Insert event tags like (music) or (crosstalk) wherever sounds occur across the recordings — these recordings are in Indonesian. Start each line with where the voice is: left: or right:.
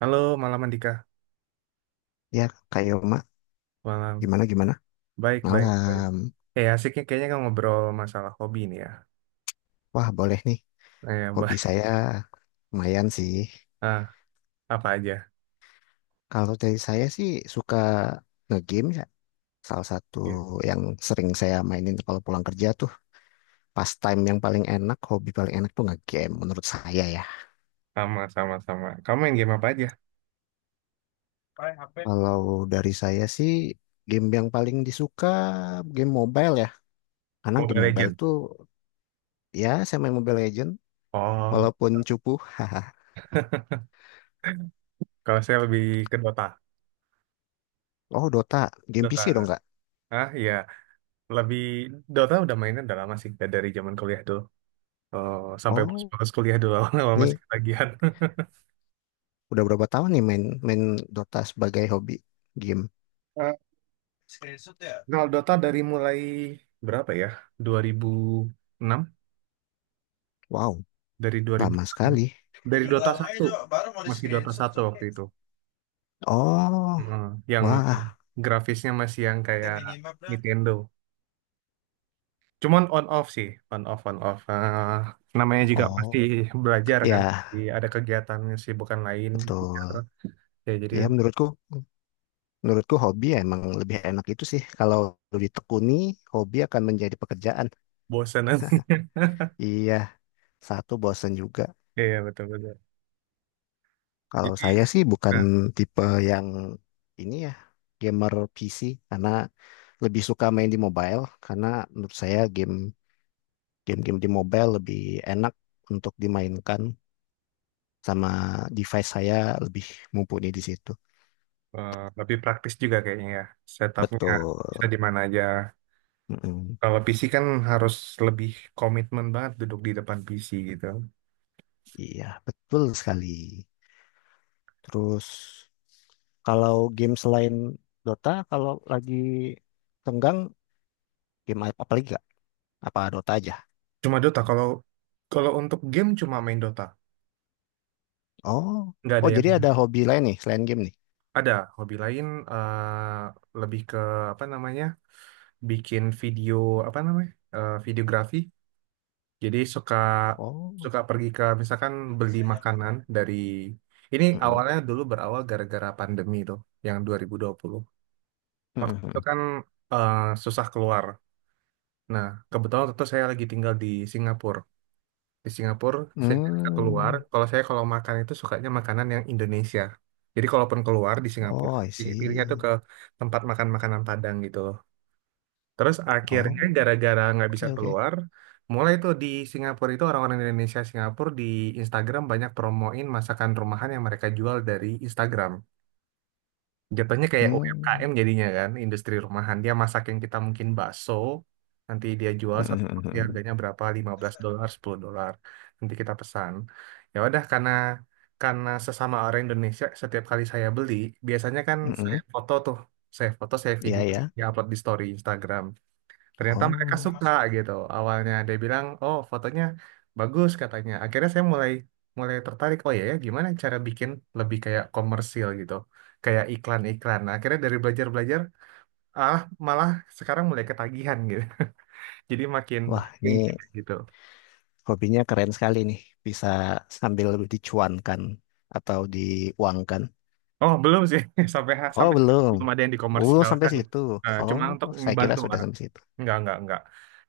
right: Halo, malam Andika.
left: Ya, Kak Yoma,
right: Malam.
left: gimana gimana?
right: Baik, baik, baik.
left: Malam.
right: Asiknya kayaknya kan ngobrol masalah hobi nih ya.
left: Wah, boleh nih.
right: (laughs)
left: Hobi
right: Baik.
left: saya lumayan sih.
right: Ah, apa aja?
left: Kalau dari saya sih suka nge-game ya. Salah satu
right: Iya.
left: yang sering saya mainin kalau pulang kerja tuh pastime yang paling enak, hobi paling enak tuh nge-game menurut saya ya.
right: Sama, sama, sama. Kamu main game apa aja?
left: Kalau dari saya sih game yang paling disuka game mobile ya. Karena
right: Mobile
left: game mobile
right: Legend.
left: tuh ya saya main Mobile Legend
right: Oh,
left: walaupun cupu. (laughs)
right: (laughs) kalau saya lebih ke Dota.
left: Oh, Dota, game
right: Dota.
left: PC dong nggak?
right: Ah, iya. Lebih Dota udah mainnya udah lama sih, dari zaman kuliah dulu. Oh, sampai
left: Oh,
right: pas kuliah dulu (laughs) awal masih
left: ini
right: ketagihan.
left: udah berapa tahun nih main main Dota sebagai hobi game?
right: Eh, Kalau Dota dari mulai berapa ya? 2006,
left: Wow,
right: dari dua ribu,
left: lama sekali.
right: dari Dota satu, masih Dota satu waktu itu.
left: Oh,
right: Heeh. Yang
left: wah,
right: grafisnya masih yang kayak Nintendo, cuman on off sih, on off on off. Namanya juga pasti
left: oh,
right: belajar kan.
left: ya
right: Jadi ada kegiatan bukan lain,
left: betul.
right: ya jadi
left: Ya menurutku, hobi ya emang lebih enak itu sih. Kalau ditekuni, hobi akan menjadi pekerjaan.
right: bosan nanti.
left: Iya, satu bosen juga.
right: (laughs) Iya betul betul,
left: Kalau
right: jadi
left: saya sih bukan
right: nah,
left: tipe yang ini ya, gamer PC karena lebih suka main di mobile karena menurut saya game-game di mobile lebih enak untuk dimainkan sama device saya lebih mumpuni di situ.
right: lebih praktis juga kayaknya ya setupnya,
left: Betul.
right: bisa di mana aja.
left: Mm-mm.
right: Kalau PC kan harus lebih komitmen banget duduk di depan PC gitu.
left: Iya, betul sekali. Terus kalau game selain Dota, kalau lagi tenggang game apa apa lagi gak? Apa Dota aja?
right: Cuma Dota. Kalau kalau untuk game cuma main Dota.
left: Oh,
right: Nggak ada
left: oh
right: yang
left: jadi ada hobi lain nih selain game nih.
right: ada hobi lain, eh, lebih ke apa namanya? Bikin video, apa namanya? Videografi. Jadi suka
left: Oh,
right: suka pergi ke misalkan beli makanan dari ini.
left: mm-mm.
right: Awalnya dulu berawal gara-gara pandemi tuh, yang 2020. Waktu itu
left: Mm-mm.
right: kan, eh, susah keluar. Nah, kebetulan waktu itu saya lagi tinggal di Singapura. Di Singapura saya nggak keluar,
left: Hmm.
right: kalau saya kalau makan itu sukanya makanan yang Indonesia. Jadi kalaupun keluar di Singapura,
left: Oh, I
right: pilihnya tuh
left: see.
right: ke tempat makan makanan Padang gitu loh. Terus akhirnya
left: Oh,
right: gara-gara nggak bisa
left: oke oke.
right: keluar, mulai tuh di Singapura itu orang-orang Indonesia Singapura di Instagram banyak promoin masakan rumahan yang mereka jual dari Instagram. Jatuhnya kayak
left: Hmm.
right: UMKM jadinya kan, industri rumahan. Dia masak yang kita mungkin bakso, nanti dia jual satu porsi
left: Mm-mm.
right: harganya berapa, 15 dolar, 10 dolar. Nanti kita pesan. Ya udah karena sesama orang Indonesia, setiap kali saya beli, biasanya kan saya
left: Mm-mm.
right: foto tuh, saya foto, saya
left: Iya
right: video,
left: ya.
right: ya upload di story Instagram. Ternyata mereka
left: Oh.
right: suka gitu, awalnya dia bilang oh fotonya bagus katanya. Akhirnya saya mulai mulai tertarik oh ya ya gimana cara bikin lebih kayak komersil gitu, kayak iklan-iklan. Nah, akhirnya dari belajar-belajar ah malah sekarang mulai ketagihan gitu. (laughs) Jadi makin
left: Wah,
right: makin
left: ini
right: gitu.
left: hobinya keren sekali nih, bisa sambil dicuankan atau diuangkan.
right: Oh belum sih, (laughs) sampai
left: Oh,
right: sampai sekarang
left: belum.
right: belum ada yang
left: Oh, belum sampai
right: dikomersialkan.
left: situ.
right: Cuma
left: Oh,
right: untuk
left: saya kira
right: ngebantu
left: sudah
right: orang.
left: sampai situ.
right: Enggak, enggak.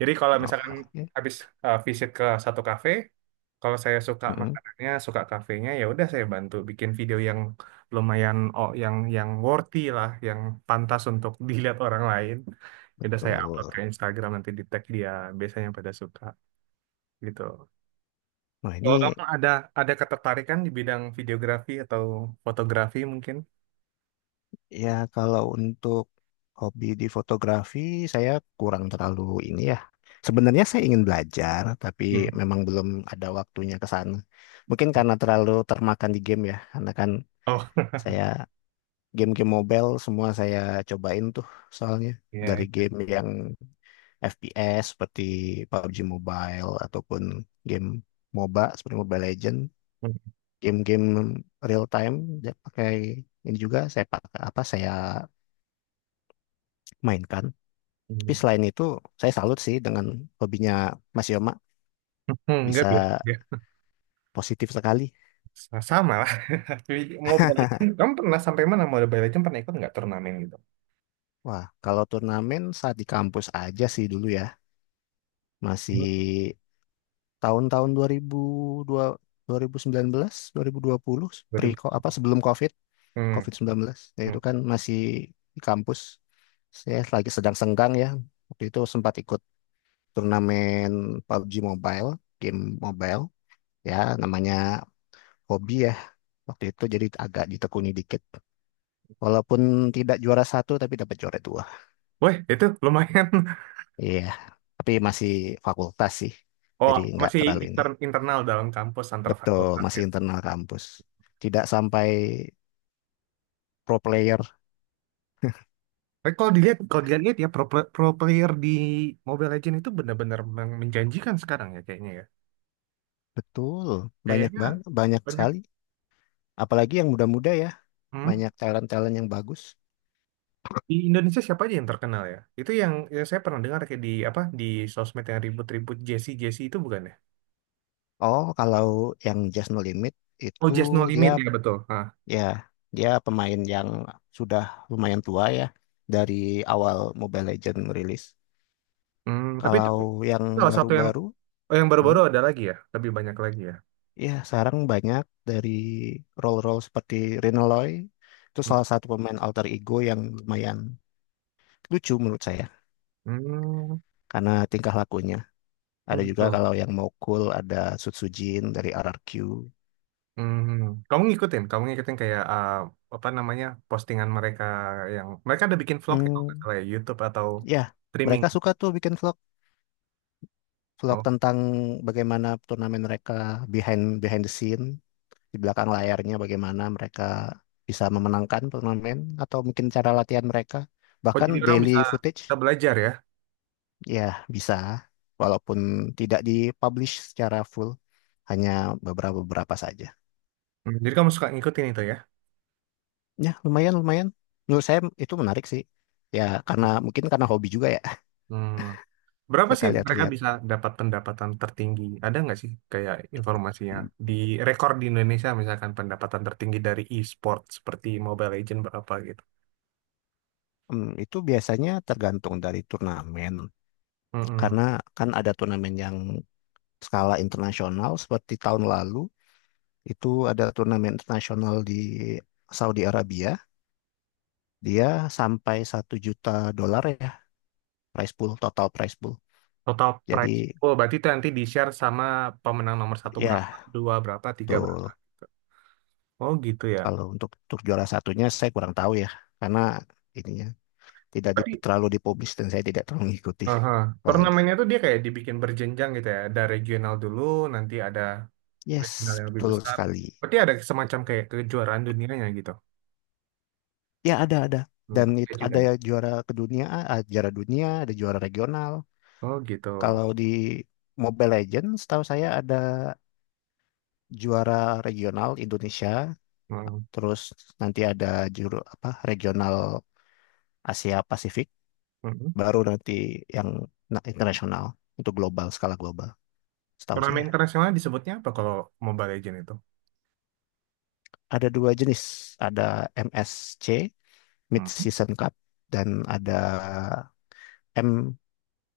right: Jadi kalau
left: Oh,
right: misalkan
left: oke.
right: habis visit ke satu kafe, kalau saya suka
left: Mm-mm.
right: makanannya, suka kafenya, ya udah saya bantu bikin video yang lumayan, oh yang worthy lah, yang pantas untuk (laughs) dilihat orang lain. Ya udah saya upload ke
left: Tuh.
right: Instagram nanti di tag dia, biasanya pada suka gitu.
left: Nah, ini
right: Kalau kamu ada ketertarikan di bidang videografi atau fotografi mungkin?
left: ya kalau untuk hobi di fotografi, saya kurang terlalu ini ya. Sebenarnya saya ingin belajar, tapi
right: Hmm.
left: memang belum ada waktunya ke sana. Mungkin karena terlalu termakan di game ya, karena kan
right: Oh, (laughs)
left: saya game-game mobile semua saya cobain tuh soalnya dari
right: iya.
left: game yang FPS seperti PUBG Mobile ataupun game MOBA seperti Mobile Legend, game-game real time dia pakai ini juga saya pakai apa saya mainkan. Tapi
right: Hmm.
left: selain itu saya salut sih dengan hobinya Mas Yoma
right: (laughs) Enggak
left: bisa
right: biasa.
left: positif sekali.
right: Sama lah. (laughs) Tapi Mobile Legends, kamu pernah sampai mana Mobile Legends pernah ikut nggak turnamen gitu?
left: Wah, kalau turnamen saat di kampus aja sih dulu ya. Masih
right: Ikut.
left: tahun-tahun 2002 2019 2020 pre
right: 2000.
left: apa sebelum COVID
right: Hmm.
left: COVID-19 ya
right: Hmm.
left: itu kan masih di kampus, saya lagi sedang senggang ya waktu itu sempat ikut turnamen PUBG Mobile game mobile ya, namanya hobi ya waktu itu jadi agak ditekuni dikit, walaupun tidak juara satu tapi dapat juara dua.
right: Wih, itu lumayan. (laughs)
left: Iya, tapi masih fakultas sih
right: Oh,
left: jadi nggak
right: masih
left: terlalu ini,
right: internal dalam kampus antar
left: betul
right: fakultas
left: masih
right: ya.
left: internal kampus tidak sampai pro player.
right: Tapi kalau dilihat ya pro, pro player di Mobile Legends itu benar-benar menjanjikan sekarang ya.
left: Betul, banyak
right: Kayaknya
left: bang, banyak
right: banyak.
left: sekali. Apalagi yang muda-muda ya,
right: Hmm?
left: banyak talent-talent yang bagus.
right: Di Indonesia siapa aja yang terkenal ya? Itu yang saya pernah dengar kayak di apa di sosmed yang ribut-ribut Jesse Jesse itu bukan ya?
left: Oh, kalau yang Just No Limit
right: Oh,
left: itu
right: Just No
left: dia
right: Limit ya betul. Ah.
left: ya dia pemain yang sudah lumayan tua ya, dari awal Mobile Legends rilis.
right: Hmm, tapi itu
left: Kalau yang
right: oh, satu yang
left: baru-baru,
right: oh, yang baru-baru
left: hmm,
right: ada lagi ya, lebih banyak lagi ya.
left: ya sekarang banyak dari role-role seperti Renoloy, itu
right: Hmm,
left: salah satu pemain alter ego yang lumayan lucu menurut saya
right: hmm,
left: karena tingkah lakunya.
right: oh
left: Ada juga
right: gitu.
left: kalau yang mau cool ada Sutsujin dari RRQ.
right: Hmm, kamu ngikutin kayak apa namanya postingan mereka yang mereka ada bikin vlog ya, kalau nggak
left: Hmm,
right: salah ya, YouTube atau
left: ya,
right: streaming.
left: mereka suka tuh bikin vlog
right: Oh,
left: tentang bagaimana turnamen mereka, behind behind the scene, di belakang layarnya bagaimana mereka bisa memenangkan turnamen atau mungkin cara latihan mereka,
right: oh
left: bahkan
right: jadi orang bisa
left: daily
right: bisa
left: footage,
right: belajar ya.
left: ya bisa, walaupun tidak dipublish secara full, hanya beberapa beberapa saja.
right: Hmm, jadi kamu suka ngikutin itu ya?
left: Ya, lumayan lumayan. Menurut saya itu menarik sih. Ya, karena mungkin karena hobi juga ya.
right: Hmm, berapa
left: Suka
right: sih mereka
left: lihat-lihat.
right: bisa dapat pendapatan tertinggi? Ada nggak sih kayak informasinya di rekor di Indonesia misalkan pendapatan tertinggi dari e-sport seperti Mobile Legends berapa gitu?
left: Hmm, itu biasanya tergantung dari turnamen,
right: Mm-mm.
left: karena kan ada turnamen yang skala internasional, seperti tahun lalu itu ada turnamen internasional di Saudi Arabia, dia sampai $1 juta ya, prize pool, total prize pool.
right: Total
left: Jadi
right: price. Oh, berarti itu nanti di-share sama pemenang nomor satu berapa,
left: ya
right: dua berapa, tiga berapa,
left: tuh
right: gitu. Oh, gitu ya.
left: kalau untuk juara satunya saya kurang tahu ya, karena ininya tidak
right: Berarti
left: terlalu dipublis dan saya tidak terlalu mengikuti.
right: aha.
left: Kalau itu.
right: Turnamennya tuh dia kayak dibikin berjenjang gitu ya. Ada regional dulu, nanti ada
left: Yes,
right: regional yang lebih
left: betul
right: besar.
left: sekali.
right: Berarti ada semacam kayak kejuaraan dunianya gitu.
left: Ya ada
right: Hmm,
left: dan
right: ada
left: itu
right: juga
left: ada
right: ya.
left: ya juara kedunia, ah, juara dunia, ada juara regional.
right: Oh, gitu.
left: Kalau di Mobile Legends, setahu saya ada juara regional Indonesia,
right: Hmm,
left: terus nanti ada juru apa regional Asia Pasifik,
right: hmm. Hmm.
left: baru nanti yang internasional untuk global, skala global. Setahu
right: Turnamen
left: saya
right: internasional disebutnya apa kalau Mobile Legends itu?
left: ada dua jenis, ada MSC Mid
right: Hmm.
left: Season Cup dan ada.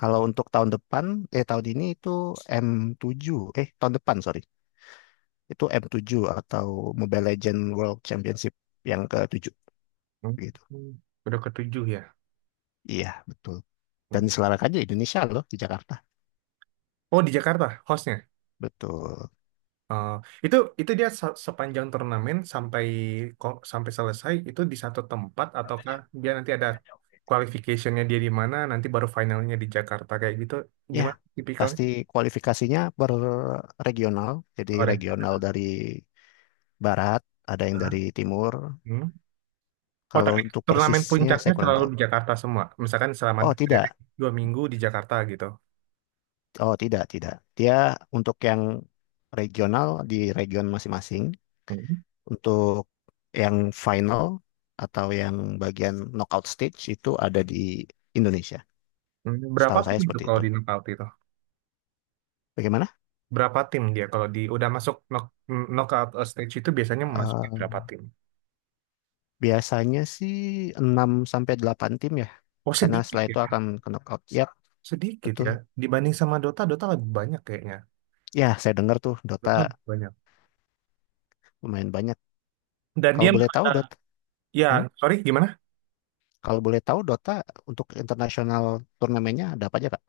left: Kalau untuk tahun depan, eh tahun ini itu m tujuh, eh tahun depan, sorry, itu m tujuh atau Mobile Legends World Championship yang ke-7.
right: Hmm.
left: Gitu.
right: Hmm. Udah ketujuh ya.
left: Iya, betul. Dan
right: Hmm.
left: diselenggarakan aja di Indonesia loh, di Jakarta.
right: Oh, di Jakarta hostnya.
left: Betul.
right: eh, itu itu dia sepanjang turnamen sampai sampai selesai itu di satu tempat, ataukah dia nanti ada qualificationnya dia di mana nanti baru finalnya di Jakarta kayak gitu,
left: Ya,
right: gimana tipikalnya
left: pasti kualifikasinya per regional, jadi
right: orang gitu.
left: regional dari barat, ada yang dari timur.
right: Hmm. Oh
left: Kalau
right: tapi
left: untuk
right: turnamen
left: persisnya
right: puncaknya
left: saya kurang
right: selalu
left: tahu.
right: di Jakarta semua misalkan selama
left: Oh, tidak.
right: dua minggu di Jakarta gitu.
left: Oh, tidak, tidak. Dia untuk yang regional di region masing-masing.
right: Hmm.
left: Untuk yang final atau yang bagian knockout stage itu ada di Indonesia.
right: Hmm, berapa
left: Setahu saya
right: tim itu
left: seperti
right: kalau
left: itu.
right: di knockout itu?
left: Bagaimana?
right: Berapa tim dia kalau di udah masuk knockout stage itu biasanya masukin berapa
left: Eh,
right: tim?
left: biasanya sih enam sampai 8 tim ya.
right: Oh
left: Karena
right: sedikit
left: setelah itu
right: ya.
left: akan ke knockout. Yap,
right: Sedikit
left: betul.
right: ya. Dibanding sama Dota, Dota lebih banyak kayaknya.
left: Ya, saya dengar tuh Dota
right: Dota lebih banyak.
left: lumayan banyak.
right: Dan
left: Kalau
right: dia
left: boleh tahu
right: ada.
left: Dota,
right: Ya,
left: hmm?
right: sorry gimana?
left: Kalau boleh tahu Dota untuk internasional turnamennya ada apa aja, Kak?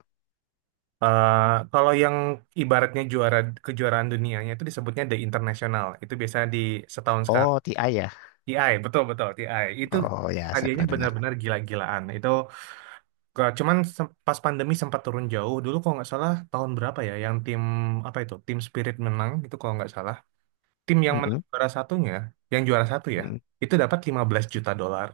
right: Eh, Kalau yang ibaratnya juara kejuaraan dunianya itu disebutnya the internasional. Itu biasanya di setahun sekali.
left: Oh, TI ya.
right: TI, betul betul TI. Itu
left: Oh ya, saya
right: hadiahnya
left: pernah dengar.
right: benar-benar gila-gilaan. Itu cuman pas pandemi sempat turun jauh. Dulu kalau nggak salah tahun berapa ya yang tim apa itu? Tim Spirit menang itu kalau nggak salah. Tim yang menang
left: Mm-mm,
right: juara satunya, yang juara satu ya,
left: mm-mm.
right: itu dapat 15 juta dolar.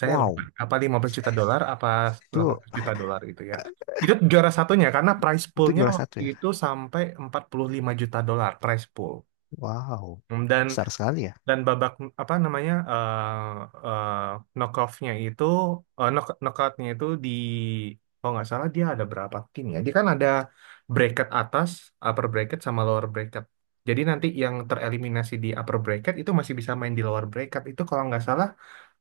right: Saya lupa
left: Wow,
right: apa 15 juta dolar apa
left: itu
right: 18 juta dolar itu ya, itu juara satunya karena prize
left: itu
right: poolnya
left: juara satu
right: waktu
left: ya.
right: itu sampai 45 juta dolar prize pool.
left: Wow,
right: Hmm,
left: besar sekali ya.
right: dan babak apa namanya eh, knockoffnya itu knockoutnya itu di kalau nggak salah dia ada berapa tim ya, dia kan ada bracket atas, upper bracket sama lower bracket, jadi nanti yang tereliminasi di upper bracket itu masih bisa main di lower bracket itu kalau nggak salah.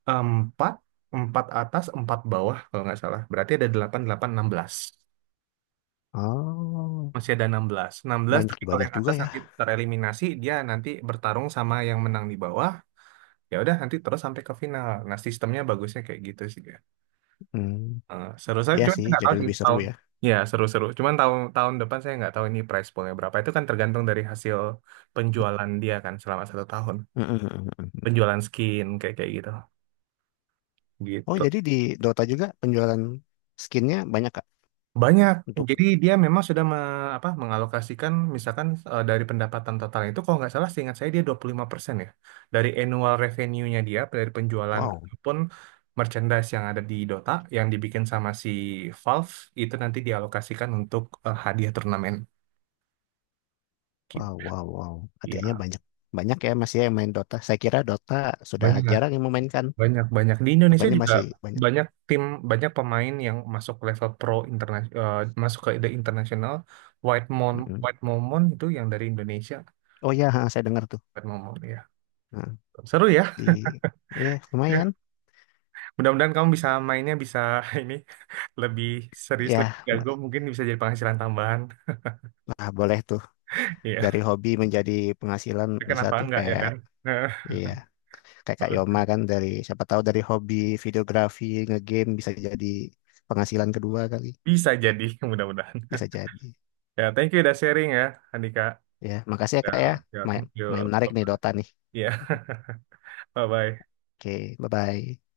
right: Empat, empat atas, empat bawah kalau nggak salah. Berarti ada delapan, delapan, enam belas.
left: Oh,
right: Masih ada enam belas. Enam belas,
left: banyak
right: tapi kalau
left: banyak
right: yang
left: juga
right: atas
left: ya.
right: nanti tereliminasi, dia nanti bertarung sama yang menang di bawah. Ya udah, nanti terus sampai ke final. Nah, sistemnya bagusnya kayak gitu sih ya.
left: Hmm,
right: Seru saya
left: ya
right: cuman
left: sih,
right: saya nggak
left: jadi
right: tahu sih
left: lebih seru
right: tahun.
left: ya.
right: Ya, seru-seru. Cuman tahun tahun depan saya nggak tahu ini price poolnya berapa. Itu kan tergantung dari hasil penjualan dia kan selama satu tahun.
left: Mm, mm, mm, mm.
right: Penjualan skin kayak kayak gitu.
left: Oh,
right: Gitu.
left: jadi di Dota juga penjualan skinnya banyak Kak?
right: Banyak.
left: Untuk
right: Jadi dia memang sudah apa, mengalokasikan misalkan dari pendapatan total itu kalau nggak salah seingat saya dia 25% ya. Dari annual revenue-nya dia dari penjualan
left: wow,
right: pun merchandise yang ada di Dota yang dibikin sama si Valve itu nanti dialokasikan untuk hadiah turnamen.
left: wow,
right: Gitu.
left: wow, wow. Artinya
right: Ya,
left: banyak banyak ya masih yang main Dota. Saya kira Dota sudah
right: banyak,
left: jarang yang memainkan.
right: banyak, banyak. Di Indonesia
left: Rupanya
right: juga
left: masih banyak.
right: banyak tim, banyak pemain yang masuk level pro internasional, masuk ke the international. White Mon,
left: Mm-mm.
right: White Momon itu yang dari Indonesia.
left: Oh ya, saya dengar tuh.
right: White Momon iya.
left: Nah,
right: Seru ya.
left: di ya
right: Ya.
left: lumayan.
right: Mudah-mudahan kamu bisa mainnya bisa (laughs) ini lebih serius, lebih
left: Ya, ma-
right: jago, mungkin bisa jadi penghasilan tambahan.
left: nah boleh tuh
right: Iya.
left: dari hobi menjadi penghasilan bisa
right: Kenapa
left: tuh
right: enggak ya
left: kayak.
right: kan? Nah,
left: Iya, kayak Kak Yoma kan dari siapa tahu dari hobi videografi ngegame bisa jadi penghasilan kedua kali,
right: bisa jadi, mudah-mudahan.
left: bisa
right: (laughs)
left: jadi.
right: Ya, thank you udah sharing ya, Andika.
left: Ya makasih ya
right: Ya,
left: Kak ya,
right: ya,
left: main,
right: thank
left: main
right: you.
left: menarik nih
right: Bye-bye.
left: Dota nih,
right: Ya, (laughs) bye-bye.
left: oke, bye bye.